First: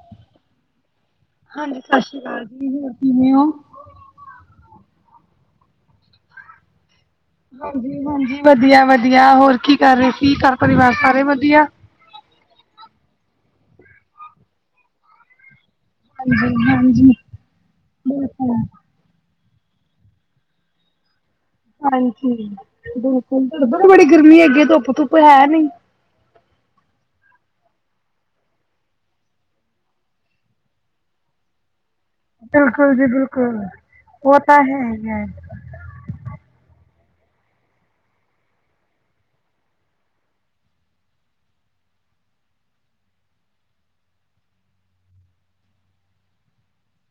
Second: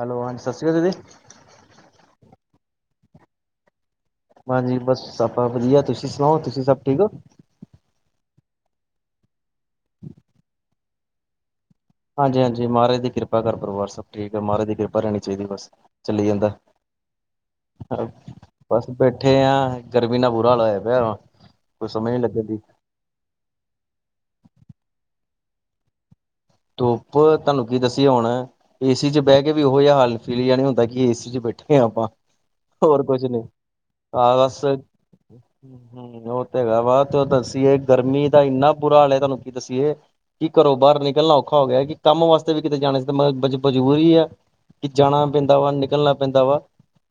Hello ਹਾਂਜੀ ਸਤਿ ਸ਼੍ਰੀ ਅਕਾਲ ਦੀਦੀ ਹਾਂਜੀ ਸਤਿ ਸ੍ਰੀ ਅਕਾਲ ਜੀ, ਹੋਰ ਕਿਵੇਂ ਹੋ? ਹਾਂਜੀ ਬਸ ਆਪਾ ਵਧੀਆ ਤੁਸੀਂ ਸੁਣਾਓ ਤੁਸੀਂ ਸਭ ਠੀਕ ਹੋ ਹਾਂਜੀ -ਹਾਂਜੀ, ਵਧੀਆ- ਵਧੀਆ ਹੋਰ ਕੀ ਕਰ ਰਹੇ ਸੀ ਘਰ ਪਰਿਵਾਰ ਸਾਰੇ ਵਧੀਆ ਹਾਂਜੀ- ਹਾਂਜੀ ਮਹਾਰਾਜ ਦੀ ਕਿਰਪਾ ਘਰ ਪਰਿਵਾਰ ਸਭ ਠੀਕ ਹੈ, ਮਹਾਰਾਜ ਦੀ ਕਿਰਪਾ ਰਹਿਣੀ ਚਾਹੀਦੀ ਬਸ ਚਲੀ ਜਾਂਦਾ, ਹਾਂਜੀ ਹਾਂਜੀ ਬਿਲਕੁਲ ਬਸ ਬੈਠੇ ਆ, ਗਰਮੀ ਨਾਲ ਬੁਰਾ ਹਾਲ ਹੋਇਆ ਪਿਆ ਕੋਈ ਸਮਝ ਨੀ ਲੱਗਣ ਹਾਂਜੀ, ਦੀ ਉਧਰ ਬੜੀ ਗਰਮੀ ਹੈਗੀ ਧੁੱਪ- ਧੁੱਪ ਹੈ ਨੀ ਧੁੱਪ, ਤੁਹਾਨੂੰ ਕੀ ਦੱਸੀ ਹੁਣ ਏਸੀ ਚ ਬਹਿ ਕੇ ਵੀ ਉਹੋ ਜਿਹਾ ਹਾਲ, ਫੀਲ ਜਾ ਨਹੀਂ ਹੁੰਦਾ ਕਿ ਏਸੀ ਚ ਬੈਠੇ ਹਾਂ ਆਪਾਂ ਬਿਲਕੁਲ ਹੋਰ ਜੀ ਕੁਛ ਨੀ, ਬਿਲਕੁਲ ਹਹ ਉਹ ਤਾਂ ਬਸ ਹ ਹੈ ਹੀ ਹੈ ਹਮ ਉਹ ਤੇ ਹੈਗਾ ਵਾ ਤੇ ਉਹ ਦੱਸੀਏ ਗਰਮੀ ਦਾ ਇੰਨਾ ਬੁਰਾ ਹਾਲ ਹੈ ਤੁਹਾਨੂੰ ਕੀ ਦੱਸੀਏ ਕੀ ਘਰੋ ਬਾਹਰ ਨਿਕਲਣਾ ਔਖਾ ਹੋ ਗਿਆ ਕਿ ਕੰਮ ਵਾਸਤੇ ਵੀ ਕਿਤੇ ਜਾਣੇ ਬਜਬੂਰੀ ਹੈ ਕਿ ਜਾਣਾ ਪੈਂਦਾ ਵਾ, ਨਿਕਲਣਾ ਪੈਂਦਾ ਵਾ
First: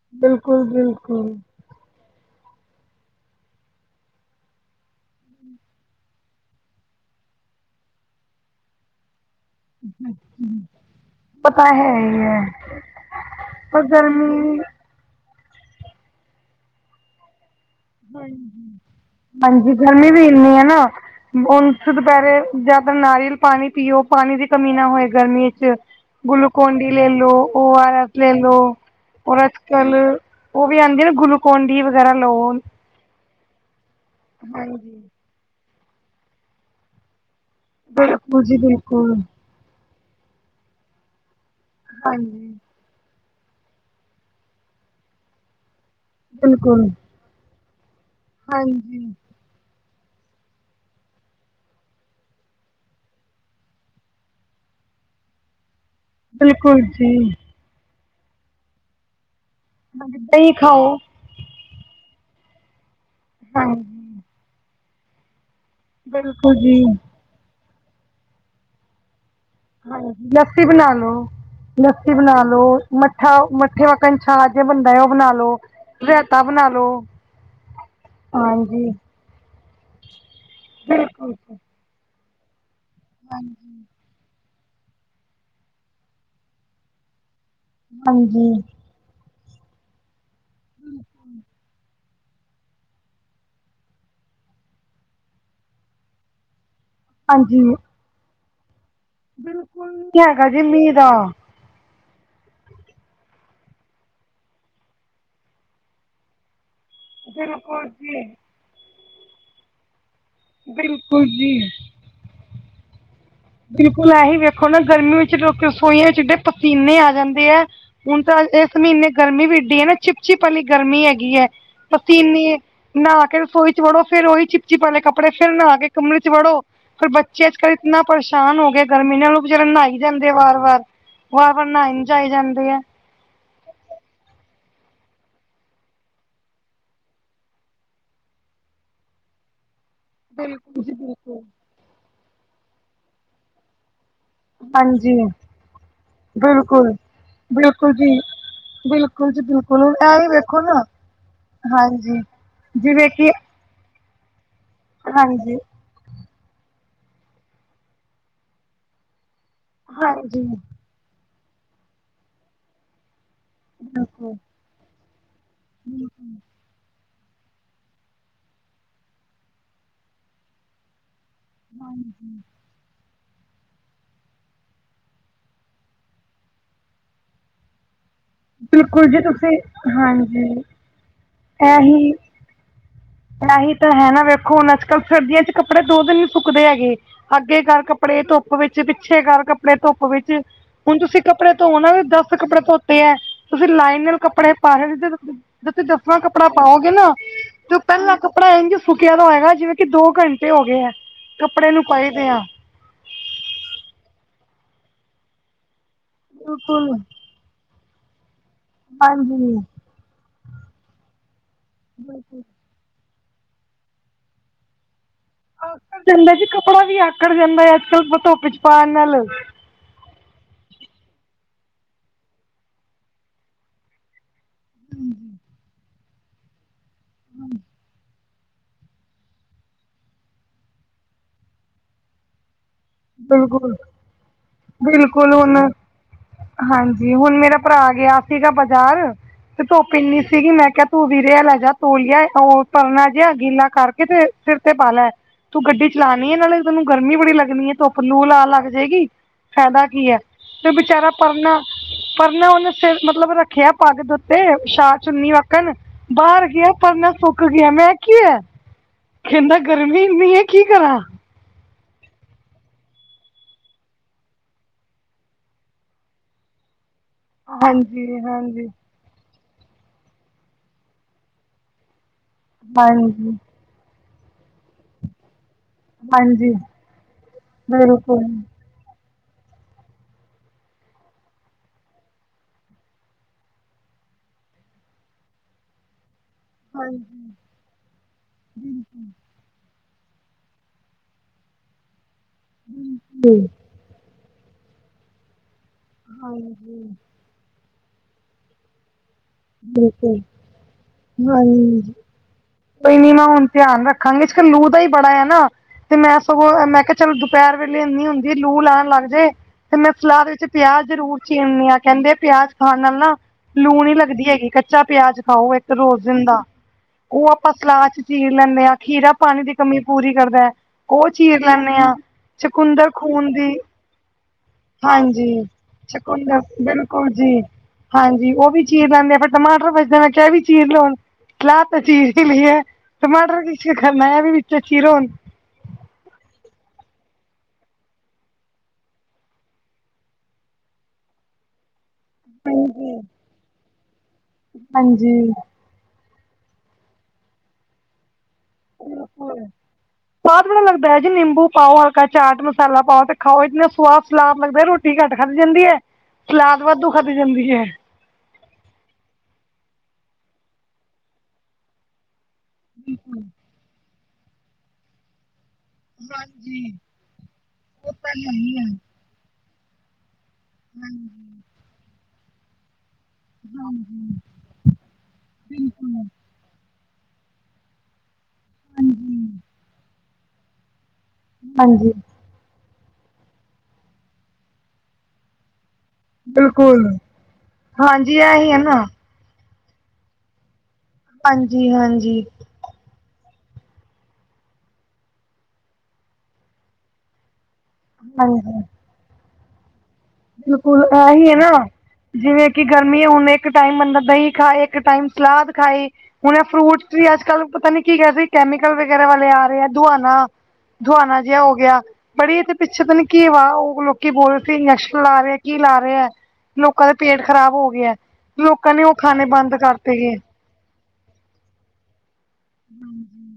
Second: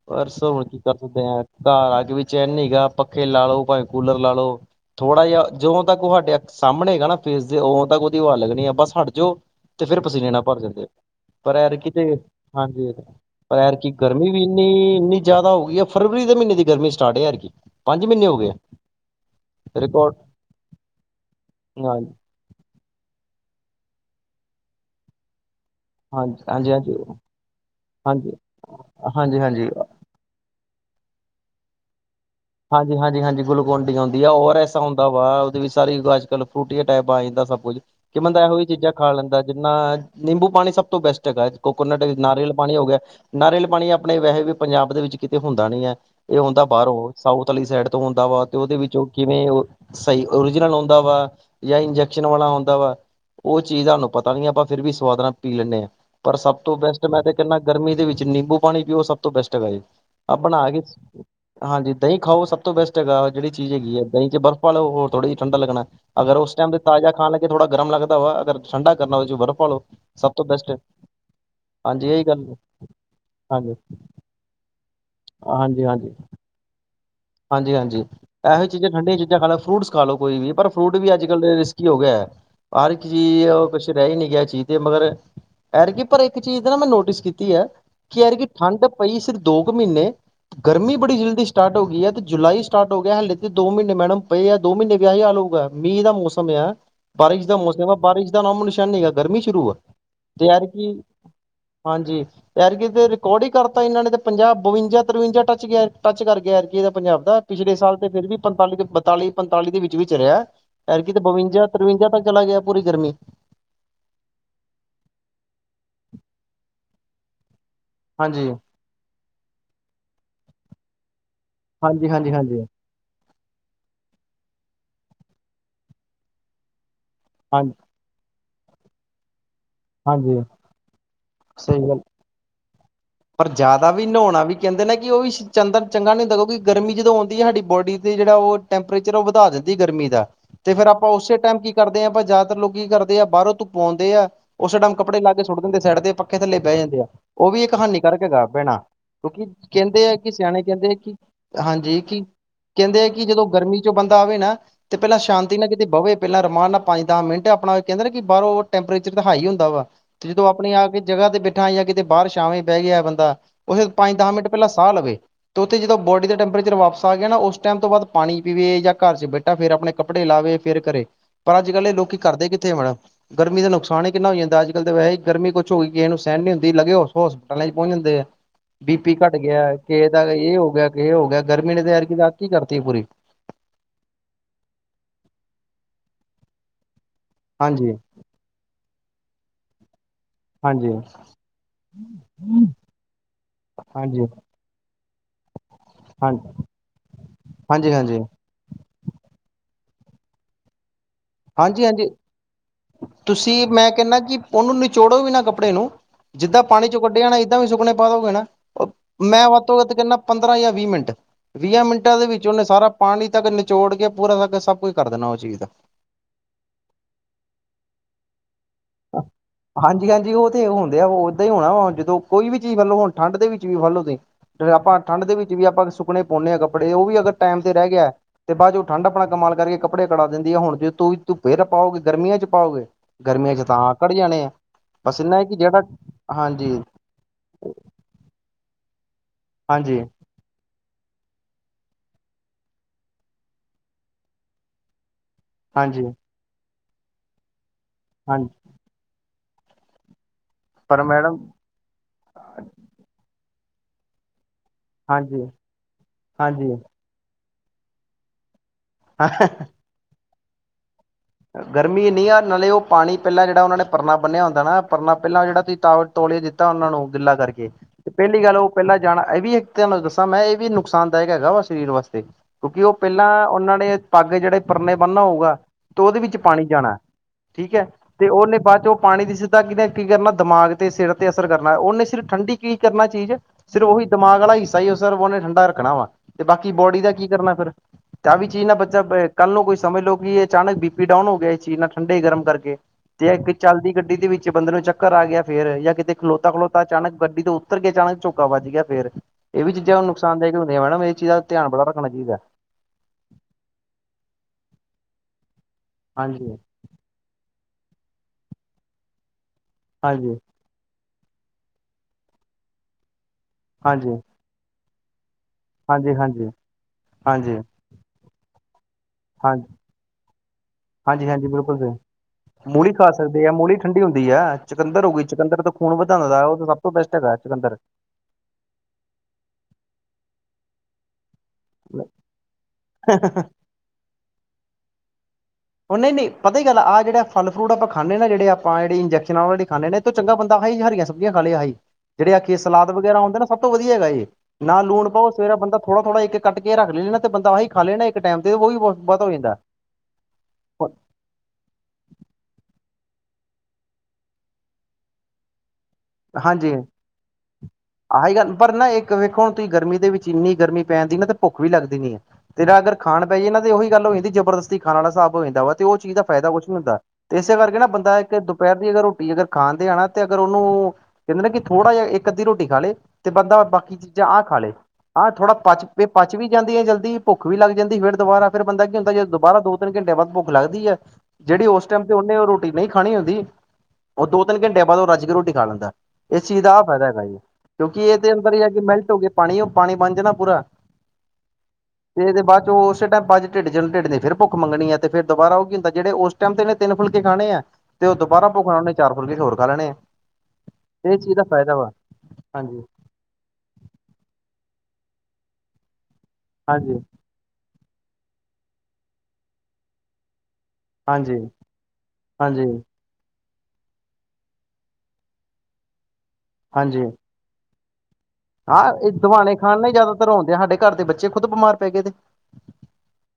ਪਰ ਹੁਣ ਬਿਲਕੁਲ ਕੀ ਕਰ ਸਕਦੇ ਬਿਲਕੁਲ। ਹੈ ਘਰ ਆ ਕੇ ਵੀ ਚੈਨ ਨਹੀ ਹੈਗਾ, ਪੱਖੇ ਲਾ ਲਓ, ਭਾਵੇ ਕੂਲਰ ਲਾ ਲਓ, ਥੋੜਾ ਜਿਹਾ ਜਦੋਂ ਤੱਕ ਸਾਡੇ ਸਾਹਮਣੇ ਹੈਗਾ ਨਾ ਫੇਸ ਦੇ ਉਦੋ ਤੱਕ ਉਹਦੀ ਹਵਾ ਲੱਗਣੀ ਆ ਬਸ ਹਟ ਜਾਓ, ਤੇ ਫਿਰ ਪਸੀਨੇ ਨਾਲ ਭਰ ਜਾਂਦੇ ਪਰ ਪਤਾ ਐਤਕੀ ਹੈ ਕਿਤੇ, ਹੀ ਹੈ ਹਾਂਜੀ, ਪਰ ਐਤਕੀ ਗਰਮੀ ਵੀ ਇੰਨੀ- ਇੰਨੀ ਜ਼ਿਆਦਾ ਹੋਗੀ, ਫਰਵਰੀ ਦੇ ਮਹੀਨੇ ਦੀ ਗਰਮੀ ਸਟਾਰਟ ਹੈ ਐਤਕੀ ਹਾਂਜੀ, ਗਰਮੀ ਰਿਕਾਰਡ ਵੀ ਇੰਨੀ ਆ ਨਾ, ਹੁਣ ਹਾਂਜੀ ਦੁਪਹਿਰੇ ਜਿਆਦਾ ਨਾਰੀਅਲ ਪਾਣੀ ਪੀਓ, ਪਾਣੀ ਦੀ ਕਮੀ ਨਾ ਹੋਏ ਗਰਮੀ ਚ ਹਾਂਜੀ ਹਾਂਜੀ ਗੁਲੂਕੋਨਡੀ ਹਾਂਜੀ ਲੈ ਲਓ ਓ ਆਰ ਐਫ ਲੈ ਹਾਂਜੀ ਲੋ, ਹਾਂਜੀ ਔਰ ਅੱਜ ਹਾਂਜੀ ਕਲ ਉਹ ਵੀ ਆਦੀ ਨਾ ਗਲੂਕੋਨ ਡੀ ਵਗੈਰਾ ਲੋ ਹਾਂਜੀ-ਹਾਂਜੀ-ਹਾਂਜੀ, ਗੁਲਕੋਡੀ ਆਦੀ ਆ ਔਰ ਐਸਾ ਹਾਂਜੀ ਹੁੰਦਾ ਵਾ, ਉਹਦੇ ਸਾਰੀ ਅੱਜ-ਕੱਲ ਫਰੂਟੀ ਏ ਟਾਈਪ ਆ ਜਾਂਦਾ, ਸਭ-' ਕੁਝ ਕਿ ਬੰਦਾ ਬਿਲਕੁਲ ਇਹੋ ਜੀ ਜਹੀ ਚੀਜ਼ਾਂ ਖਾ ਬਿਲਕੁਲ ਲੈਂਦਾ, ਜਿੰਨਾ ਨਿੰਬੂ ਪਾਣੀ ਸਭ ਤੋਂ ਬੈਸਟ ਹੈਗਾ, ਕੋਕੋਨਟ ਨਾਰੀਅਲ ਹਾਂਜੀ ਪਾਣੀ ਹੋ ਗਿਆ, ਨਾਰੀਅਲ ਪਾਣੀ ਆਪਣੇ ਵੈਸੇ ਵੀ ਪੰਜਾਬ ਦੇ ਵਿੱਚ ਕਿਤੇ ਹੁੰਦਾ ਨੀ ਹੈ, ਇਹ ਹੁੰਦਾ ਬਿਲਕੁਲ ਬਾਹਰ ਹੋ ਸਾਊਥ ਵਾਲੀ ਸਾਈਡ ਤੋਂ ਹੁੰਦਾ ਵਾ ਤੇ ਉਹਦੇ ਹਾਂਜੀ ਵਿੱਚੋਂ ਕਿਵੇਂ ਸਹੀ ਔਰੀਜਨਲ ਹੁੰਦਾ ਵਾ, ਜਾਂ ਇੰਜੈਕਸ਼ਨ ਵਾਲਾ ਹੁੰਂਦਾ ਵਾ ਉਹ ਚੀਜ਼ ਤੁਾਨੂੰ ਪਤਾ ਨੀ ਆਪਾਂ ਫਿਰ ਵੀ ਸਵਾਦ ਨਾਲ ਪੀ ਲੈਂਦੇ ਹਾਂ, ਪਰ ਸਭ ਤੋਂ ਬਿਲਕੁਲ ਬੈਸਟ ਜੀ ਮੈਂ ਤੇ ਕਹਿੰ ਗਰਮੀ ਦੇ ਵਿੱਚ ਨਿੰਬੂ ਪਾਣੀ ਪੀਓ ਸਭ ਤੋਂ ਬੈਸਟ ਹੈਗਾ, ਜੀ ਆਪ ਦਹੀਂ ਬਣਾ ਕੇ ਖਾਓ ਹਾਂਜੀ ਦਹੀਂ ਖਓ ਸਭ ਤੋਂ ਬੈਸਟ ਹੈਗਾ, ਉਹ ਜਿਹੜੀ ਚੀਜ਼ ਹਾਂਜੀ ਹੈਗੀ ਹੈ, ਐ ਦਹੀਂ ਚ ਬਰਫ਼ ਪਾਲੋ ਥੋੜਾ ਹੋਰ ਠੰਡਾ ਲੱਗਣਾ। ਅਗਰ ਬਿਲਕੁਲ ਉਸ ਟਾਈਮ ਤੇ ਜੀ ਤਾਜਾ ਖਾਣ ਲੱਗੇ, ਥੋੜਾ ਗਰਮ ਲਗਦਾ ਹੋਏ, ਅਗਰ ਠੰਡਾ ਕਰਨਾ ਹੋਏ ਤਾ ਬਰਫ਼ ਪਾ ਲਓ ਹਾਂ ਸਭ ਤੋਂ ਲੱਸੀ ਬੈਸਟ ਹੈ ਬਣਾ ਲੋ, ਹਾਂਜੀ ਲੱਸੀ ਇਹੀ ਬਣਾ ਗੱਲ ਲੋ, ਮੱਠਾ ਹਾਂਜੀ ਮੱਠੇ ਵਰਗਾ ਛਾ ਜਿਹਾ ਬਣਦਾ ਹੈ, ਉਹ ਬਣਾਲੋ ਰੇਈਤਾ ਬਣਾਲੋ, ਹਾਂਜੀ-ਹਾਂਜੀ, ਇਹੋ ਹੀ ਚੀਜ਼ਾਂ ਠੰਡੀਆਂ ਚੀਜ਼ਾਂ ਖਾਲੋ ਫਰੂਟਸ ਖਾ ਲਓ, ਵੀ ਪਰ ਫਰੂਟ ਵੀ ਬਿਲਕੁਲ ਅੱਜ-ਕੱਲ੍ਹ ਰਿਸ ਕੀ ਹੋ ਗਿਆ, ਹਰ ਇੱਕ ਚੀਜ਼ ਕੁਛ ਰਹਿ ਹੀ ਨਹੀਂ ਗਿਆ, ਚੀਜ਼ ਤੇ ਮਗਰ ਐਤਕੀ ਪਰ ਇੱਕ ਚੀਜ਼ ਨਾ ਮੈਂ ਨੋਟਿਸ ਕੀਤੀ ਹੈ ਕਿ, ਐਤਕੀ ਹਾਂਜੀ ਠੰਡ ਠੰਡ ਪਾਈ ਸੀ, ਸਿਰਫ ਦੋ ਕੁ ਮਹੀਨੇ ਗਰਮੀ ਬੜੀ ਜਲਦੀ ਸਟਾਰਟ ਹੋ ਗਈ ਹੈ। ਜੁਲਾਈ ਸਟਾਰਟ ਹੋ ਗਿਆ, ਹਲੇੇ ਤੇ ਦੋ ਮਹੀਨੇ ਮੈਡਮ ਪਏ ਆ, ਦੋ ਮਹੀਨੇ ਵੀ ਆ ਹੀ ਹਾਲ ਹੋਊਗਾ, ਮੀਹ ਦਾ ਮੌਸਮ ਹੈ। ਬਾਰਿਸ਼ ਦਾ ਹਾਂਜੀ ਮੌਸਮ ਆ, ਬਾਰਿਸ਼ ਦਾ ਨਾਮ ਨਿਸ਼ਾਨ ਨੀ ਗਾ ਗਰਮੀ ਸ਼ੁਰੂ ਆ, ਬਿਲਕੁਲ ਨੀ ਤੇ ਹੈਗਾ ਜੀ ਯਾਰ ਮੀਂਹ ਕਿ ਦਾ ਹਾਂਜੀ ਐਤਕਿ ਤੇ ਰਿਕਾਰਡ ਹੀ ਕਰਤਾ, ਇਹਨਾਂ ਨੇ ਤੇ ਪੰਜਾਹ ਬਵੰਜਾ ਤਰਵੰਜਾ ਟੱਚ ਗਿਆ, ਟੱਚ ਕਰ ਗਿਆ। ਦਾ ਪੰਜਾਬ ਦਾ ਪਿਛਲੇ ਬਿਲਕੁਲ ਸਾਲ ਤੇ ਜੀ ਫਿਰ ਵੀ ਪੰਤਾਲੀ ਬਤਾਲੀ ਪੰਤਾਲੀ ਦੇ ਵਿੱਚ ਵੀ ਰਿਹਾ। ਔਤਕੀ ਤੇ ਬਿਲਕੁਲ ਜੀ ਬਵੰਜਾ-ਤਰਵੰਜਾ ਤੱਕ ਚਲਾ ਗਿਆ ਪੂਰੀ ਗਰਮੀ, ਬਿਲਕੁਲ ਇਹੀ ਵੇਖੋ ਨਾ, ਗਰਮੀ ਵਿੱਚ ਲੋਕ ਰਸੋਈਆਂ ਵਿੱਚੋਂ ਪਸੀਨੇ ਆ ਜਾਂਦੇ ਹੈ। ਹੁਣ ਤਾਂ ਹਾਂਜੀ ਇਸ ਮਹੀਨੇ ਗਰਮੀ ਵੀ ਇੱਡੀ ਹੈ, ਨਾ ਚਿਪ-ਚਿਪ ਵਾਲੀ ਗਰਮੀ ਹੈਗੀ ਹੈ ਹਾਂਜੀ ਹਾਂਜੀ ਪਸੀਨੇ, ਹਾਂਜੀ ਨਹਾ ਕੇ ਰਸੋਈ ਚ ਵੜੋ, ਫੇਰ ਉਹੀ ਚਿਪਚਿਪ ਵਾਲੇ ਕੱਪੜੇ ਫਿਰ ਨਹਾ ਕੇ ਕਮਰੇ ਚ ਵੜੋ ਫਿਰ ਬ ਚੇਜ ਕਰ ਹਾਂਜੀ ਇਤਨਾ ਪਰੇਸ਼ਾਨ ਹੋ ਗਿਆ, ਗਰਮੀ ਨਾਲ ਲੋਕ ਜਰ ਜਾਂਦੇ ਆ ਹਾਂਜੀ ਵਾਰ-ਵਾਰ-ਵਾਰ-ਵਾਰ ਸਹੀ ਨਹਾ ਗੱਲ ਈ ਜਾਏ ਜਾਂਦੇ ਆ। ਪਰ ਜ਼ਿਆਦਾ ਵੀ ਨਹਾਉਣਾ ਵੀ, ਕਹਿੰਦੇ ਨੇ ਕਿ ਉਹ ਵੀ ਚੰ ਚੰਗਾ ਨਹੀਂ ਹੁੰਦਾ, ਕਿਉਂਕਿ ਗਰਮੀ ਜਦੋਂ ਆਉਂਦੀ ਹੈ, ਸਾਡੀ ਬੋਡੀ ਤੇ ਜਿਹੜਾ ਉਹ ਟੈਂਪਰੇਚਰ ਉਹ ਵਧਾ ਦਿੰਦੀ ਐ ਗਰਮੀ ਤੇ ਬਿਲਕੁਲ ਫੇਰ ਜੀ ਆਪਾਂ ਉਸੇ ਬਿਲਕੁਲ ਟਾਈਮ ਕੀ ਕਰਦੇ ਹਾਂ, ਜ਼ਿਆਦਾਤਰ ਲੋਕ ਕੀ ਕਰਦੇ ਆ ਬਾਹਰੋਂ ਧੁੱਪ ਆਦੇ ਆ। ਉਸ ਟੈਮ ਹਾਂਜੀ ਕੱੜੇ ਲਾ ਕੇ ਸੁੱਟ ਦਿੰਦੇ, ਸਾਈਡ ਦੇ ਪੱਖੇ ਥੱਲੇ ਬਹਿ ਬਿਲਕੁਲ ਜਾਂਦੇ ਆ ਉਹ ਵੀ ਇੱਕ ਬਿਲਕੁਲ ਹਾਨੀ ਜੀ ਕਰਕੇ ਗਾ ਬਿਨਾਂ ਬਿਲਕੁਲ ਜੀ ਕਿਉਂਕਿ ਬਿਲਕੁਲ ਕਹਿੰਦੇ ਆ ਐ ਕਿ ਵੇਖੋ ਸਿਆਣੇ ਨਾ ਕਹਿੰਦੇ ਹੈ, ਕਿ ਹਾਂਜੀ ਕਿ ਕਹਿੰਦੇ ਹੈ ਕਿ ਜਦੋਂ ਗਰਮੀ ਜੋ ਬੰਦਾ ਆਵੇ ਨਾ, ਤੇ ਪਹਿਲਾਂ ਸ਼ਾਂਤੀ ਹਾਂਜੀ ਨਾ ਕਿਤੇ ਬਵੇ, ਪਹਿਲਾਂ ਰਮਾਨ ਨਾਲ ਪੰਜ ਦ ਮਿੰਟ ਆਪਣਾ ਕਹਿੰਦੇ ਨਾ ਕਿ ਬਾਹਰੋਂ ਟੈਂਪਰੇਚਰ ਤਾਂ ਹਾਈ ਹੁੰਦਾ ਵਾ, ਤੇ ਹਾਂਜੀ ਜਦੋਂ ਆਪਣੀ ਆ ਕੇ ਜਗ੍ਹਾ ਤੇ ਬੈਠਾ ਜਾਂ ਕਿਤੇ ਬਾਹਰ ਸ਼ਾਮੇ ਬਹਿ ਗਿਆ ਬੰਦਾ ਉੇ ਪੰਜ ਦਸ ਬਿਲਕੁਲ ਮਿੰਟ ਪਹਿਲਾਂ ਸਾਹ ਲਵੇ, ਅਤੇ ਉੱਥੇ ਜਦੋਂ ਬੋਡੀ ਦਾ ਟੈਂਪਰੇਚਰ ਵਾਪਸ ਆ ਗਿਆ ਨਾ, ਉਸ ਟਾਈਮ ਤੋਂ ਬਾਅਦ ਪਾਣੀ ਪੀਵੇ ਜਾਂ ਘਰ ਬੈਠਾ ਫਿਰ ਆਪਣੇ ਕੱਪੜੇ ਲਾਵੇ ਫੇਰ ਕਰੇ ਪਰ ਅੱਜ-ਕੱਲ੍ਹ ਇਹ ਲੋਕੀ ਕਰਦੇ ਕਿੱਥੇ ਐ ਮੈਡਮ, ਗਰਮੀ ਦਾ ਨੁਕਸਾਨ ਹੀ ਕਿੰਨਾ ਹੋ ਜਾਂਦਾ, ਅੱਜ-ਕੱਲ ਤਾਂ ਵੈੇਸੇ ਹੀ ਗਰਮੀ ਕੁਛ ਹੋ ਗਈ, ਇਹ ਨੂੰ ਸਹਿਣ ਨੀ ਹੁੰਦੀ ਲੱਗੇ ਹੋਸ ਖਿਆਲਾ ਚ ਪਹੁੰਚ ਜਾਂਦੇ ਆ, ਬੀ ਬਿਲਕੁਲ ਪੀ ਜੀ ਘੱਟ ਤੁਸੀਂ ਗਿਆ, ਕਿਸ ਦਾ ਹਾਂਜੀ ਇਹ ਹੋ ਗਿਆ ਕਿਸ ਹੋ ਗਿਆ, ਗਰਮੀ ਨੇ ਐਰਕੀ ਦਾ ਕੀ ਕਰਤੀ ਪੂਰੀ ਪੜਾਹੀ ਤਾਂ ਹੈ ਨਾ ਵੇਖੋ, ਹੁਣ ਅੱਜ ਕੱਲ੍ਹ ਸਰਦੀਆਂ ਚ ਕੱਪੜੇ ਦੋ ਦਿਨ ਹੀ ਸੁੱਕਦੇ ਹੈਗੇ। ਅੱਗੇ ਕਰ ਹਾਂਜੀ ਕੱਪੜੇ ਧੁੱਪ ਵਿੱਚ ਪਿੱਛੇ ਕਰ ਕੱਪੜੇ ਧੁੱਪ ਵਿੱਚ ਹਾਂਜੀ ਹੁਣ ਹਾਂਜੀ ਤੁਸੀਂ ਕੱਪੜੇ ਧੋਣਾ ਦਸ ਕੱਪੜੇ ਧੋ ਪਿਆ, ਤੁਸੀਂ ਲਾਈਨ ਨਾਲ ਹਾਂਜੀ ਕੱਪੜੇ [unintelligible] ਤੁਸੀਂ ਦਸਵਾਂ ਕੱਪੜਾ ਪਾਓਗੇ ਨਾ ਜੋ ਹਾਂਜੀ ਹਾਂਜੀ ਪਹਿਲਾ ਹਾਂਜੀ ਕੱਪੜਾ ਇਹ ਸੁੱਕਿਆ ਹੋਏਗਾ, ਜਿਵੇਂ ਕਿ ਦੋ ਘੰਟੇ ਹੋ ਗਏ ਹੈ। ਕੱਪੜੇ ਨੂੰ ਪਾਏ ਹਾਂਜੀ-ਹਾਂਜੀ, ਦੇ ਆ ਤੁਸੀਂ ਮੈਂ ਕਹਿੰਦਾ, ਕਿ ਉਹਨੂੰ ਨਿਚੋੜੋ ਵੀ ਨਾ ਕੱਪੜੇ ਨੂੰ ਜਿੱਦਾਂ ਪਾਣੀ ਬਿਲਕੁਲ ਚੋਂ ਕੱਢੇ ਜਾਣਾ ਏਦਾਂ ਵੀ ਸੁੱਕਣੇ ਪਾ ਦਓਗੇ ਨਾ, ਮੈਂ ਹਾਂਜੀ ਵੱਧ ਤੋਂ ਵੱਧ ਕਹਿੰਦਾ, ਪੰਦਰਾਂ ਜਾਂ ਵੀਹ ਮਿੰਟ ਵੀਹ ਮਿੰਟਾਂ ਦੇ ਵਿੱਚ ਉਹਨੇ ਸਾਰਾ ਪਾਣੀ ਤੱਕ ਨਿਚੋੜ ਕੇ ਪੂਰਾ ਤੱਕ ਸਭ ਕੁਝ ਕਰ ਦੇਣਾ ਉਹ ਚੀਜ਼ ਆਕੜ ਜਾਂਦਾ ਜੀ ਕੱਪੜਾ ਵੀ ਆਕੜ ਜਾਂਦਾ ਅੱਜ-ਕੱਲ ਧੂਪ ਚ ਪਾਉਣ ਨਾਲ। ਹਾਂਜੀ-ਹਾਂਜੀ, ਉਹ ਤੇ ਹੁੰਦੇ ਆ ਓਦਾਂ ਹੀ ਹੋਣਾ ਵਾ ਜਦੋਂ ਕੋਈ ਵੀ ਚੀਜ਼ ਫੜਲੋ ਹੁਣ ਠੰਡ ਦੇ ਵੀ ਫੜਲੋ ਤੁਸੀਂ। ਆਪਾਂ ਠੰਢ ਦੇ ਵਿੱਚ ਵੀ ਆਪਾਂ ਸੁੱਕਨਣੇ ਪਾਉਂਦੇ ਹਾਂ ਕੱਪੜੇ ਉਹ ਵੀ ਅਗਰ ਟਾਈਮ ਤੇ ਰਹਿ ਗਿਆ। ਤੇ ਬਾਅਦ ਚ ਉਹ ਠੰਡ ਆਪਣਾ ਕਮਾਲ ਕਰਕੇ ਕੱਪੜੇ ਅਕੜਾ ਦਿੰਦੀ ਆ, ਹੁਣ ਜੇ ਤੁਸੀਂ ਧੁੱਪੇ ਫੇਰ ਪਾਓਗੇ ਗਰਮੀਆਂ ਚ ਪਾਓਗੇ। ਗਰਮੀਆਂ ਚ ਬਿਲਕੁਲ ਤਾਂ ਆਕੜ ਜਾਣੇ ਆ ਬਸ ਇਨਾ ਹੈ, ਕਿ ਜਿਹੜਾ ਹਾਂਜੀ ਵੀ ਹੁਣ ਮੇਰਾ ਭਰਾ ਗਿਆ ਸੀਗਾ, ਬਾਜ਼ਾਰ ਤੇ ਧੁੱਪ ਹਾਂਜੀ, ਇੰਨੀ ਸੀਗੀ ਮੈਂ ਕਿਹਾ ਤੂੰ ਵੀਰੇ ਇਹ ਲੈ ਜਾਿਹਾ ਤੋਲਿਆ ਉਹ ਪਰਨਾ ਜਿਹਾ ਗੀਲਾ ਕਰਕੇ ਤੇ ਸਿਰ ਤੇ ਪਾ ਲੈ। ਤੂੰ ਗੱਡੀ ਹਾਂਜੀ, ਚਲਾਣੀ ਹੈ ਨਾਲੇ ਤੈਨੂੰ ਗਰਮੀ ਬੜੀ ਲੱਗਣੀ ਹੈ, ਧੁੱਪ, ਲੂ-ਲ ਹਾਂਜੀ ਲੱਗ ਜਾਏਗੀ ਫਾਇਦਾ ਕੀ ਹੈ? ਤੇ ਪਰ ਵਿਚੇਚਾਰਾ ਮੈਡਮ ਪਰਨਾ-ਪਰਨਾ ਉਹਨੇ ਸਿਰ ਮਤਲਬ ਰੱਖਿਆ ਪੱਗ ਦੇ ਉੱਤੇ ਸ਼ਾ ਚੁੰਨੀ ਹਾਂਜੀ, ਵੱਖਣ ਬਾਹਰ ਹਾਂਜੀ ਗਿਆ ਪਰ ਨਾ ਸੁੱਕ ਗਿਆ ਮੈਂ ਕੀ ਹੈ? ਕਹਿੰਦਾ, ਗਰਮੀ ਇੰਨੀ ਹੈ ਕੀ ਕਰਾਂ? ਗਰਮੀ ਇਂਹੀਂ ਆ ਨਾਲੇ ਉਹ ਪਾਣੀ ਪਹਿਲਾਂ ਜਿਹੜਾ ਉਹਨਾਂ ਨੇ ਪਰਨਾ ਬੰਨਿਆ ਹੁੰਦਾ ਨਾ ਪਰਨਾ ਪਹਿਲਾਂ ਜਿਹੜਾ ਤੁਸੀਂ ਤ ਤੋਲੀਆ ਦਿੱਤਾ ਉਹਨਾਂ ਨੂੰ ਗਿੱਲਾ ਕਰਕੇ, ਤੇ ਹਾਂਜੀ, ਪਹਿਲੀ ਗੱਲ ਹਾਂਜੀ, ਉਹ ਪਹਿਲਾਂ ਜਾਣਾ, ਇਹ ਵੀ ਇੱਕ ਤੁਹਾਨੂੰ ਦੱਸਾਂ ਮੈਂ ਇਹ ਵੀ ਨੁਕਸਾਨਦਾਇਕ ਹੈਗਾ ਵਾ ਸਰੀਰ ਵਾਸਤੇ। ਕਿਉਂਕਿ ਉਹ ਹਾਂਜੀ, ਪਹਿਲਾਂ ਉਹਨਾਂ ਨੇ ਪੱਗ ਜਿਹੜੇ ਪਰਨੇ ਬੰਨਨਾ ਹੋਊਗਾ। ਤੇ ਉਹਦੇ ਵਿੱਚ ਹਾਂਜੀ ਬਿਲਕੁਲ ਹਾਂਜੀ, ਪਾਣੀ ਜਾਣਾ ਠੀਕ ਹੈ ਬਿਲਕੁਲ, ਤੇ ਉਹਨੇ ਬਾਅਦ ਚੋਂ ਪਾਣੀ ਦੀ ਸਧਾਂ ਕਿ ਕੀ ਕਰਨਾ ਦਿਮਾਗ ਤੇ ਸਿਰ ਤੇ ਅਸਰ ਕਰਨਾ ਉਹਨੇ ਸਿਰਫ ਠੰਡੀ ਕੀ ਕਰਨਾ ਚੀਜ਼ ਸਿਰਫ ਉਹੀ ਦਿਮਾਗ ਵਾਲਾ ਹਿੱਸਾ ਹੀ ਉਹਨੇ ਠੰਡਾ ਰੱਖਣਾ ਵਾ। ਤੇ ਬਾਕੀ ਬੋਡੀ ਦਾ ਕੀ ਹਾਂਜੀ, ਕਰਨਾ ਫਿਰ ਤੇ ਆਹ ਵੀ ਚੀਜ਼ ਨਾ ਬੱਚਾ ਕੱਲ ਨੂੰ ਕੋਈ ਸਮਝ ਲਉ ਕਿ ਇਹ ਅਚਾਨਕ ਬੀਪੀ ਡਾਊਨ ਹੋ ਗਿਆਏ ਇਸ ਚੀਜ ਨਾਲ ਠੰਡੇ-ਗਰਮ ਕਰਕੇ ਤੇ ਇਹ ਚੱਲਦੀ ਗੱਡੀ ਦੇ ਵਿੱਚ ਬੰਦੇ ਨੂੰ ਚੱਕਰ ਆ ਗਿਆ ਫੇਰ ਜਾਂ ਕਿਤੇ ਖਲੋਤਾ-ਖਲੋਤਾ ਅਚਾਨਕ ਗੱਡੀ ਤੋਂ ਉਤਰ ਕੇ ਅਚਾਨਕ ਛੋਕਾ ਵੱਜ ਗਿਆ ਫੇਰ। ਇਹ ਵੀ ਚੀਜ਼ ਬਿਲਕੁਲ ਨੁਕਸਾਨਇਕ ਹੁੰਦੀਆਂ ਮੈਢਮ ਇਹ ਚੀਜਾ ਦਾ ਧਿਆਨ ਬੜਾ ਹਾਂਜੀ। ਰੱਖਣਾ ਚਾਹੀਦਾ। ਕੋਈ ਨੀ ਮੈਂ ਹੁਣ ਧਿਆਨ ਰੱਖਾਂਗੀ ਅੱਜ-ਕੱਲ ਲੂ ਦਾ ਵੀ ਬੜਾ ਹੈਨਾ ਤੇ ਮੈਂ ਸਗੋਂ ਹਾਂਜੀ ਮੈਂ ਕਿਹਾ ਚਲੋ ਦੁਪਹਿਰ ਵੇਲੇ ਇੰਨੀ ਹੁੰਦੀ ਲੂ-ਲਾਉਣ ਲੱਗ ਜਏ ਤੇ ਮੈਂ ਸਲਾਹ ਦੇ ਹਾਂਜੀ ਵਿੱਚ ਪਿਆਜ਼ ਜ਼ਰੂਰ ਚੀਰਨੀ ਆ ਕਹਿੰਦੇ ਪਿਆਜ ਖਾਣ ਨਾਲ ਨਾ ਲੂ ਨੀ ਹਾਂਜੀ ਲੱਗਦੀ। ਹੈਗੀ, ਕੱਚਾ ਪਿਆਜ ਖਾਓ ਇੱਕ ਰੋਜ਼ ਹਾਂਜੀ ਦਿਨ ਦਾ ਹਾਂਜੀ ਉਹ ਆਪਾਂ ਹਾਂਜੀ ਸਲਾਦ ਚ ਚੀਰ ਲੈਂਦੇ ਹਾਂ ਖੀਰਾ ਪਾਣੀ ਦੀ ਹਾਂਜੀ ਕਮੀ ਪੂਰੀ ਕਰਦਾ ਹੈ ਉਹ ਹਾਂਜੀ ਚੀਰ ਹਾਂਜੀ ਲੈਂਦੇ ਬਿਲਕੁਲ ਸਹੀ ਹਾਂ, ਚਕੁੰਦਰ ਮੂਲੀ ਖਾ ਖੂਨ ਸਕਦੇ ਆ ਦੀ ਮੂਲੀ ਠੰਡੀ ਹੁੰਦੀ ਹੈ, ਚਕੰਦਰਰ ਹੋ ਗਈ ਹਾਂਜੀ ਚਕੰਦਰ ਤੋਂ ਖੂਨ ਵਧਾਉਦਾ ਚਕੁੰਦਰ ਦਾ ਉਹ ਸਭ ਤੋਂ ਬਿਲਕੁਲ ਬੈਸਟ ਹੈਗਾ ਜੀ ਚਕੰਦਰਰ। ਹਾਂਜੀ, ਉਹ ਵੀ ਚੀਰ ਲੈਂਦੇ ਆ ਫਿਰ ਟਮਾਟਰ ਬਚਦੇ ਨੇ ਮੈਂ ਕਿਹਾ ਇਹ ਵੀ ਚੀਰ ਲਾਉ ਉਣ ਸਲਾਦ ਤਾਂ ਚੀਜ਼ ਹੀ ਲਇਏ। ਟਮਾਟਰ ਕਿ ਕਰਨਾ, ਐਵੀ ਚੀਰੋ ਉਨ। ਉਹ ਨਹੀਂ- ਨਹੀ, ਪਤਾ ਕੀ ਗੱਲ ਆ ਜਿਹੜੇ ਫਲ-ਫੂਰਟ ਖਾਂਦੇ ਨਾ ਜਿਹੜੇ ਆਪਾ ਇੰਜਕਸ਼ਨ ਵਾਲਾ ਖਾਂਦੇ ਨੇ ਚੰਗਾ ਬੰਦਾ ਜੀ ਹਰੀਆਂ ਸਬਜ਼ੀਆਂ ਖਾਲੇ ਹਰੀ ਜਿਹੜੇ ਆਖੀਏ ਸਲਾਦ ਹਾਂਜੀ ਵਗੈਰਾ ਹੁੰਦੇ ਨਾ, ਸਭ ਤੋਂ ਵਧੀਆ ਹੈਗਾ ਇਹ ਨਾਲ ਲੂਣ ਹਾਂਜੀ ਪਾਓ ਸਵੇਰਾ ਬੰਦਾ ਥੋੜਾ-ਥੋੜਾ ਇੱਕ-ਇੱਕ ਕੱਟ ਰੱਖ ਲਏ ਤੇ ਬੰਦਾ ਇਹੀ ਖਾ ਲਏ ਇੱਕ ਟਾਈਮ ਤੇ ਉਹ ਵੀ ਬਹੁ-ਬਹੁਤ ਹੋ ਬਿਲਕੁਲ ਜਾਂਦਾ। ਸਵਾਦ ਬੜਾ ਲੱਗਦਾ ਹੈ ਜੀ ਨਿੰਬੂ ਪਾਓ ਹਲਕਾ ਚਾਟ ਮਸਾਲਾ ਪਾਓ ਤੇ ਖਾਓ, ਇੰਨਾ ਸਵਾਦ ਸਲਾਦ ਲੱਗਦਾ ਰੋਟੀ ਘੱਟ ਖਾਧੀ ਜਾਂਦੀ ਹੈ ਸਲਾਦ ਹਾਂਜੀ ਵਾਧੂ ਖਾਧੀ ਜਾਂਦੀ ਹੈ। ਆਹੀ ਗੱਲ ਪਰ ਨਾ ਇੱਕ ਵੇਖੋ ਹੁਣ ਤੁਸੀਂ ਗਰਮੀ ਦੇ ਵਿੱਚ ਇੰਨੀ ਗਰਮੀ ਪੈਂਦੀ ਨਾ ਤੇ ਭੁੱਖ ਵੀ ਲੱਗਦੀ ਨੀ ਹੈ। ਤੇਰਾ ਅਗਰ ਖਾਣ ਪੈ ਜਾਏ ਨਾ ਤੇ ਉਹੀ ਗਲ ਹੋ ਜਾਂਦੀ ਜਬਰਦਸਤੀ ਖਾਣ ਵਾਲਾ ਹਿਸਾਬ ਹੋ ਜਾਂਦਾ ਵਾ। ਤੇ ਉਹ ਚੀਜ਼ ਦਾ ਫਾਇਦਾ ਕੁਛ ਹਾਂਜੀ ਨੀ ਹੁੰਦਾ ਤੇ ਇਸੇ ਕਰਕੇ ਨਾ ਉਹ ਤਾਂ ਬੰਦਾ ਹੈ ਇੱਕ ਹੀ ਹੈ ਦੁਪਹਿਰ ਦੀ ਅਗਰ ਰੋਟੀ ਅਗਰ ਖਾਣਦੇ ਆ ਤੇ ਅਗਰ ਉਹਨੂੰ ਕਹਿੰਦੇ ਨਾ ਕਿ ਥੋੜਾ ਜਿਹਾ ਇੱਕ-ਅੱਧੀ ਰੋਟੀ ਖਾ ਲਏ। ਤੇ ਬੰਦਾ ਬਾਕੀ ਚੀਜ਼ਾਂ ਆਹ ਖਾ ਲੈ ਆ ਥੋੜਾ ਬਿਲਕੁਲ ਪਚ-ਪਚ। ਪਚ ਵੀ ਜਾਂਦੀ ਹੈ ਜਲਦੀ ਭੁੱਖ ਵੀ ਲੱਗ ਜਾਂਦੀ ਫਿਰ ਦੁਬਾਰਾ ਫਿਰ ਬੰਦਾ ਕਿ ਹੁੰਦਾ ਜ ਦੁਬਾਰਾ ਦੋ-ਤਿੰਨ ਘੰਟਿਆਂ ਬਾਅਦ ਭੁੱਖ ਲੱਗਦੀ ਹੈ। ਜਿਹੜੀ ਉਸ ਹਾਂਜੀ ਟਾਈਮ ਤੇ ਉਹਨੇ ਉਹ ਰੋਟੀ ਨਹੀਂ ਖਾਣੀ ਹੁੰਦੀ ਉਹ ਦੋ-ਤਿੰਨ ਘੰਟਿਆਂ ਬਾਅਦ ਉਹ ਰੱਜ ਕੇ ਰੋਟੀ ਖਾ ਲੈਂਦਾ। ਇਸ ਚੀਜ਼ ਦਾ ਆਹ ਬਿਲਕੁਲ ਫਾਇਦਾ ਹੈਗਾ ਜੀ ਕਿਉਂਕਿ ਹਾਂਜੀ ਇਹ ਤੇ ਇਹੀ ਅੰਦਰ ਹੀ ਹੈ ਨਾ ਕਿ ਮੈਲਟ ਹੋ ਗਈ। ਪਾਣੀ ਉਹ ਪਾਣੀ ਬਣ ਜਾਣਾ ਪੂਰਾ ਹਾਂਜੀ ਹਾਂਜੀ ਤੇ ਇਹਦੇ ਬਾਅਦ ਚ ਉਹ ਉਸ ਟੱ ਢਿੱਡ-ਢਿੱਡ ਨੇ ਫਿਰ ਭੂਖ ਮੰਗਣੀ ਫਿਰ ਦੁਬਾਰਾ ਉਹ ਕੀੁ ਉਨਂਦਾ ਜਿਹੜੇ ਟਾਈਮ ਤੇ ਇਹਨੇ ਤਿਨ ਫੁੱਲਕੇ ਖਾਣੇ ਆ। ਤੇ ਉਹ ਦੁਬਾਰਾ ਹਾਂਜੀ ਭੁੱਖ ਨਾਲ ਚਾਰ ਫੁੁਲਕੇ ਹੋਰ ਖਾ ਲੈਣੇਆ। ਬਿਲਕੁਲ ਇਹਹੀ ਹੈ ਨਾ ਜਿਵੇਂ ਕਿ ਹਾਂਜੀ ਗਰਮੀ ਹੁਣ ਇੱਕ ਟਾਈਮ ਬੰ ਦਹੀਂ ਖਾਏ, ਇੱਕ ਟਾਈਮ ਸਲਾਦ ਖਾਏ ਹੁਣ ਫਰੂਟ ਹਾਂਜੀ ਵੀ ਅੱਜ-ਕੱਲ੍ਹ ਪਤਾ ਨੀ ਕੀ ਕਹਿ ਰਹੇ ਸੀ? ਕੈਮੀਕਲ ਵਗੈਰਾ ਵਾਲੇ ਆ ਰਹੇ ਆ ਦੁਆਣਾ ਦੁਆਣਾ ਹਾਂਜੀ ਜਿਹਾ ਹੋ ਗਿਆ ਬੜੀ ਇਹਦੇ ਹਾਂਜੀ ਪਿੱਛੇ ਤਾਂ ਨੀ ਕੀ ਵਾਓ ਉਹ ਲੋਕੀ ਬੋਲ ਰਹੇ ਸੀ ਇੰਜੈਕਸ਼ਨ ਲਾ ਰਹੇ ਕੀ ਲਾ ਰਹਾ ਹੈ ਲੋਕਾਂ ਦੇ ਹਾਂਜੀ ਪੇਟ ਖ਼ਰਾਬ ਹੋ ਗਿਆ ਲੋਕਾਂ ਨੇ ਉਹ ਖਾਣੇ ਬੰਦ ਕਰਤੇ ਹੈ। ਜਾਂ ਤੇ ਘਰ ਦੇ ਬੱਚੇ ਖੁਦ ਬਿਮਾਰ ਪੈ ਗਏ ਤੇ ਹੂੰ -ਹੂੰ।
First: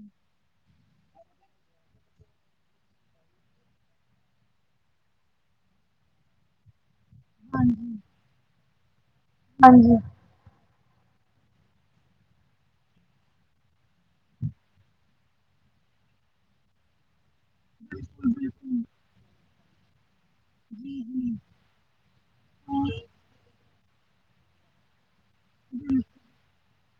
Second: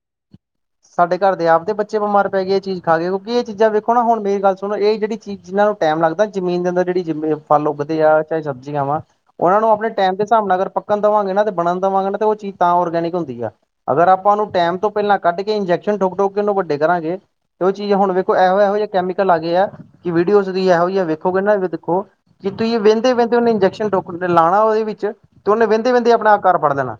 ਸਾਡੇ ਘਰ ਦੇ ਆਪਦੇ ਬੱਚੇ ਬਮਾਰ ਪੈ ਗਏ ਜੀ ਇਹ ਚੀਜ਼ਾਂ ਖਾ ਕੇ, ਕਿਉਂਕਿ ਇਹ ਚੀਜ਼ਾਂ ਦੇਖੋ ਨਾ ਹੁਣ ਮੇਰੀ ਗੱਲ ਸੁਣੋ ਇਹ ਜਿਹੜੀ ਜਿਨਾਂ ਨੂੰ ਟੈਮ ਲੱਗਦਾ ਜ਼ਮੀਨ ਦੇ ਅੰਦਰ ਜਿਹੜੀ ਜਿਮੇਂ ਫਲ ਉੱਗਦੇ ਆ ਚਾਏ ਸਬਜ਼ੀਆਂ ਵਾ, ਓਨਾਂ ਨੂੰ ਅਪਣੇ ਹਾਂਜੀ ਟੈਮ ਤੇ ਹਿਸਾਬ ਨਾਲ ਅਗਰ ਪੱਕਣ ਦਵਾਂਗੇ ਨਾ ਤੇ ਬਣਨ ਦਵਾਂਗੇ ਨਾ ਤੇ ਓਹ ਚੀਜ਼ ਤਾਂ ਔਰਗੈਨਿਕ ਹੁੰਦੀ ਆ। ਅਗਰ ਆਪਾਂ ਓਨੂੰ ਟੈਮ ਤੋਂ ਪੈਲਾਂ ਕੱਢ ਕੇ ਇੰਜੈਕਸ਼ਨ ਠੋਕ-ਠੋਕ ਕੇ ਓਨੂੰ ਵੱਡੇ ਕਰਾਂਗੇ ਤੇ ਓਹ ਚੀਜ ਹੁਣ ਵੇਖੋ ਐਹੋ-ਐਹੋ ਜੇ ਕੈਮੀਕਲ ਆ ਗਏ ਐ ਕਿ ਵੀਡੀਓਜ਼ ਦੀ ਐਹੋ ਹੀ ਹੈ, ਵੇਖੋਗੇ ਨਾ ਵੀ ਦੇਖੋ ਕਿ ਤੁਹੀਂ ਵੈੰਦੇ-ਵੈੰਦੇ ਓਨੇ ਇੰਜੈਕਸ਼ਨ ਠੋਕਣ ਤੇ ਲਾਣਾ ਓਹਦੇ ਵਿੱਚ ਤੇ ਓਨੇ ਵੈੰਦੇ-ਵੈੰਦੇ ਅਪਣਾ ਅਕਾਰ ਫੜ੍ਹ ਲੈਣਾ।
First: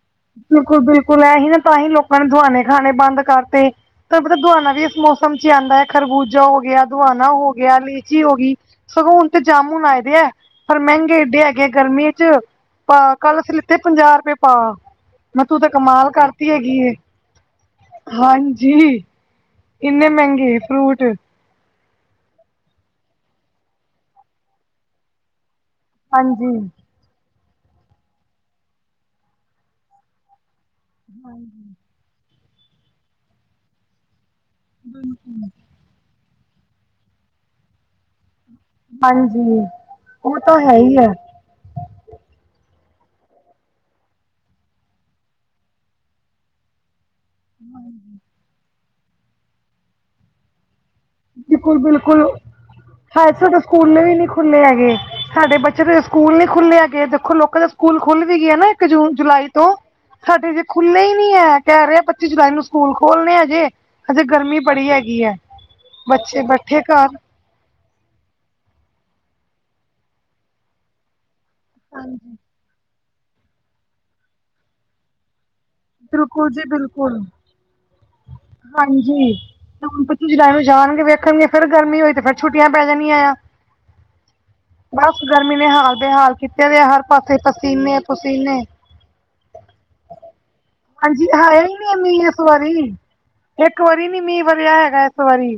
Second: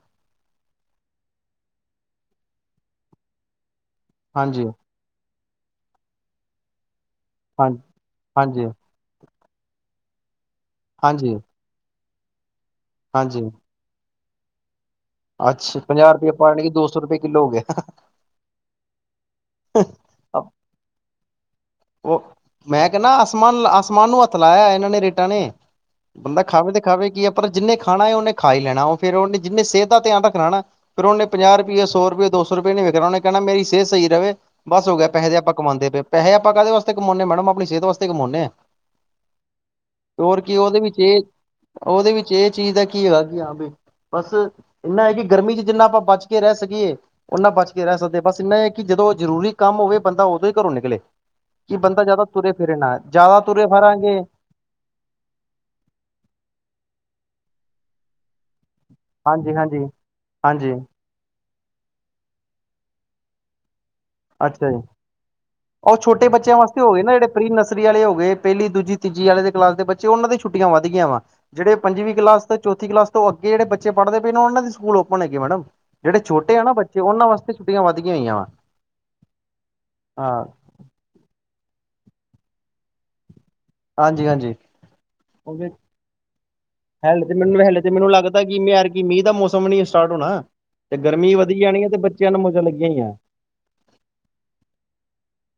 ਬਿਲਕੁਲ-ਬਿਲਕੁਲ, ਐਹੀ ਨਾ ਤਾਂ ਹੀ ਲੋਕਾਂ ਨੇ ਦੁਆਣੇ ਖਾਣੇ ਬੰਦ ਕਰਤੇ ਤੁੂਹਾਨੂੰ ਪਤਾ ਹਾਂਜੀ ਦੁਆਣਾ ਵੀ ਇਸ ਮੋਸ ਸਮਝ ਚ ਆਂਦਾ ਖਰਬੂਜਾ ਹੋ ਗਿਆ, ਦੁਆਣਾ ਹੋ ਗਿਆ, ਹਾਂਜੀ ਲੀਚੀ ਹੋਗੀ। ਹਾਂਜੀ ਸਗੌ ਹੁਣ ਤੇ ਜਾਮੁਣ ਆਏ ਦੇ ਐ, ਪਰ ਮੈੰਗੇ ਹਾਂਜੀ ਇਡੇ ਹੈਗੇ ਐ ਗਰਮੀ ਇਚ ਅਸੀਕਨ ਕੱਲ ਹਾਂਜੀ ਅਸੀਂ ਲਿੱਤ ਤੇ ਪੰਜਾਹ ਰੁਪਏ ਪਾ। ਮੈਂ ਤੂੰ ਤਾਂ ਅੱਛਾ ਕਮਾਲ ਪੰਜਾਹ ਰੁਪਏ ਕਰਤੀ ਪਾਨੀ, ਹੈਗੀ ਦੋ ਏ ਸੌ ਰੁਪਏ ਕਿੱਲੋ ਹੋ ਗਿਆ। ਹਾਂਜੀ, ਇੰਨੇ ਮਹਿੰਗੇ ਫਰੂਟ। ਓ, ਮੈਂ ਕਹਿੰਦਾ ਆਸਮਾਨ, ਆਸਮਾਨ ਨੂੰ ਹੱਥ ਲਾਇਆ ਏਨਾਂ ਨੇ, ਰੇਟਾਂ ਨੇ। ਬੰਦਾ ਹਾਂਜੀ ਖਾਵੇ ਤੇ- ਖਾਵੇ ਕੀ। ਪਰ ਜਿੰਨੇ ਖਾਣਾ, ਓਹਨੇ ਖਾ ਈ ਲੈਣਾ। ਓ ਫੇਰ ਓਨੇ ਜਿੰਨੇ ਸਿਹਤ ਦਾ ਧਿਆਨ ਰੱਖਣਾ ਨਾ- ਫੇਰ ਓਨੇ ਪੰਜਾਹ ਰੁਪ‌ਈਏ, ਸੌ ਰੁਪਏ, ਦੋ ਸੌ ਰੁਪਏ ਨੀ ਵੇਖਣਾ। ਓਨੇ ਕਹਿਣਾ ਮੇਰੀ ਸਿਹਤ ਸ‌ਈ ਰਵੇ। ਬਸ ਹੋ ਗਿਆ। ਪੈੇਹੇ ਤੇ ਆਪਾਂ ਕਮਾਉਂਦੇ ਪ‌ਏਂ। ਪੈਹੇ ਆਪਾਂ ਕਾਹਦੇ ਵਾਸਤੇ ਕਮਾਉਂਦੇ ਮੈਡਮ, ਆਪਣੀ ਸਿਹਤ ਵਾਸਤੇ ਈ ਕਮਾਉਂਦੇ ਆਂ। ਹਾਂਜੀ ਓ ਤਾਂ ਹੈ ਈ ਐ। ਓਦੇ ਵਿੱਚ ਏ ਚੀਜ਼ ਦਾ ਕੀ ਹੈਗਾ ਕੀ ਹਾਂ ਵੀ। ਬਸ, ਇੰਨਾ ਐ ਕੀ ਗਰਮੀ 'ਚ ਜਿੰਨਾ ਆਪਾਂ ਬਚ ਕੇ ਰਹਿ ਸਕੀਏ। ਓਨਾਂ ਬਚ ਕੇ ਰੈ ਸਕਦੇ। ਬਸ ਇੰਨਾ ਏ ਕੀ ਜਦੋਂ ਜ਼ਰੂਰੀ ਕੰਮ ਹੋਵੇ, ਬੰਦਾ ਓਦੋਂ ਈ ਘਰੋਂ ਨਿਕਲੇ। ਬਿਲਕੁਲ ਕਿ ਬੰਦਾ ਬਿਲਕੁਲ। ਜ਼ਿਆਦਾ ਤੁਰੇ ਫਿਰੇ ਨਾ ਹ‌ਏ ਤੇ ਜ਼ਿਆਦਾ ਸਾਡੇ ਤੁਰੇ ਸਕੂਲ ਨੇ ਵੀ ਫਿਰਾਂਗੇ ਨੀ- ਖੁੱਲੇ ਹੈਗੇ। ਸਾਡੇ ਬੱਚਿਆਂ ਦੇ ਸਕੂਲ ਨੀ ਖੁੱਲੇ ਹੈਗੇ। ਦੇਖੋ ਲੋਕਾਂ ਦੇ ਸਕੂਲ ਖੁੱਲ ਵੀ ਗਏ ਐ ਨਾ। ਇੱਕ ਜੂਨ, ਜੁਲਾਈ ਹਾਂਜੀ ਤੋਂ। ਹਾਂਜੀ ਸਾਡੇ ਹਜੇ ਹਾਂਜੀ ਖੁੱਲੇ ਈ ਨੀ ਹੈ। ਕਹਿ ਰਹੇ ਆ ਪੱਚੀ ਜੁਲਾਈ ਨੂੰ ਸਕੂਲ ਖੋਲਣੇ ਹਜੇ। ਹਜੇ ਗਰਮੀ ਬੜੀ ਹੈਗੀ ਐ। ਓ ਛੋਟੇ ਬੱਚਿਆਂ ਵਾਸਤੇ ਹੋ ਗਏ ਨਾ ਜੇੜੇ- ਪ੍ਰੀ ਨਰਸਰੀ ਆਲੇ ਹੋ ਗਏ। ਪੈਲੀ, ਦੂਜੀ, ਤੀਜੀ ਆਲੇ ਦੇ ਕਲਾਸ ਦੇ ਬੱਚੇ, ਓਨਾਂ ਦੀਆਂ ਛੁੱਟੀਆਂ ਵੱਧ ਗਈਆਂ ਵਾਂ। ਜੇੜੇ ਪੰਜਵੀਂ ਹਾਂਜੀ ਕਲਾਸ ਤੋਂ ਚੌਥੀ ਕਲਾਸ ਤੋਂ ਅੱਗੇ ਜੇੜੇ ਬੱਚੇ ਪੜ੍ਹਦੇ ਪਏ ਨੇ, ਓਨਾਂ ਦੇ ਸਕੂਲ ਓਪਨ ਹੈਗੇ ਮੈਡਮ। ਜੇੜੇ ਬਿਲਕੁਲ ਛੋਟੇ ਜੀ ਆ ਨਾ ਬੱਚੇ, ਬਿਲਕੁਲ ਓਨਾਂ ਵਾਸਤੇ ਛੁੱਟੀਆਂ ਵਧ ਗਈਆਂ ਹੋਈਆਂ ਵਾ। ਹਾਂਜੀ, ਤੇ ਹੁਣ ਪੱਚੀ ਹਾਂ ਜੁਲਾਈ ਨੂੰ ਜਾਣਗੇ। ਵੇਖਣਗੇ ਫੇਰ ਗਰਮੀ ਹੋਈ, ਤੇ ਫੇਰ ਛੁੱਟੀਆਂ ਪੈ ਜਾਣੀਆਂ ਆ। ਹਾਂਜੀ- ਹਾਂਜੀ ਬਸ ਗਰਮੀ ਨੇ ਹਾਲ ਬੇਹਾਲ ਕੀਤੇ ਵੇ ਆ। ਹਰ ਪਾਸੇ ਪਸੀਨੇ- ਪਸੀਨੇ- ਕੀ ਮੀਂ ਦਾ ਮੌਸਮ ਨੀ ਸਟਾਰਟ ਹੋਣਾ। ਤੇ ਹਾਂਜੀ ਗਰਮੀ ਵਧੀ ਆਇਆ ਹੀ ਜਾਣੀ ਐ, ਨਹੀਂ ਤੇ ਮੀਂਹ ਬੱਚਿਆਂ ਇਸ ਨੂੰ ਮੋਜਾ ਵਾਰੀ ਲੱਗੀਆਂ ਹੋਈਆਂ। ਇੱਕ ਵਾਰੀ ਨੀ ਮੀਂ ਵਰਿਆ ਹੈਗਾ। ਇਕ ਵਰੀ-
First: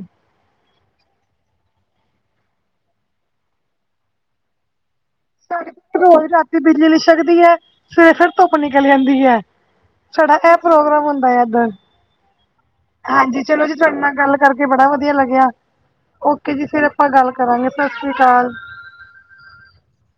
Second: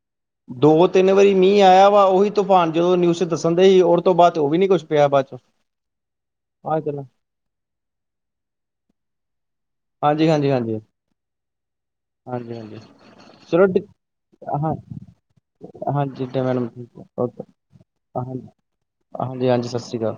ਦੋ- ਤਿੰਨ ਵਾਰੀ ਮੀਂ ਆਆ ਵਾ। ਓਹੀ ਤੂਫਾਨ ਜਦੋਂ ਨਿਊਸ 'ਚ ਦੱਸਣ ਦ‌ਏ ਸੀ। ਓਰ ਤੋਂ ਬਾਦ ਓ ਵੀ ਨੀ ਕੁੱਛ ਪਿਆ ਬਾਦ 'ਚੋਂ। ਸਾਡੇ ਰੋਜ਼ ਰਾਤੀ ਬਿਜਲੀ ਲਿਛਕਦੀ ਹੈ, ਸਵੇਰੇ ਫਿਰ ਧੁੱਪ ਨਿਕਲ ਆਂਦੀ ਐ। ਹਾਂਜੀ- ਹਾਂਜੀ- ਹਾਂਜੀ। ਇੱਧਰ ਹਾਂਜੀ- ਹਾਂਜੀ ਹਾਂਜੀ, ਚਲੋ ਜੀ ਤੁਆਡੇ ਨਾਲ ਗੱਲ ਕਰਕੇ ਹਾਂ ਬੜਾ ਵਧੀਆ ਲੱਗਿਆ। ਹਾਂਜੀ ਓਕੇ ਜੀ ਮੈਡਮ ਫੇਰ- ਠੀਕ ਹੈ ਆਪਾਂ ਗੱਲ ਓਕੇ ਕਰਾਂਗੇ। ਸਾਸਰੀ ਹਾਂਜੀ ਕਾਲ। ਹਾਂਜੀ- ਹਾਂਜੀ ਸਸਰੀ ਕਾਲ।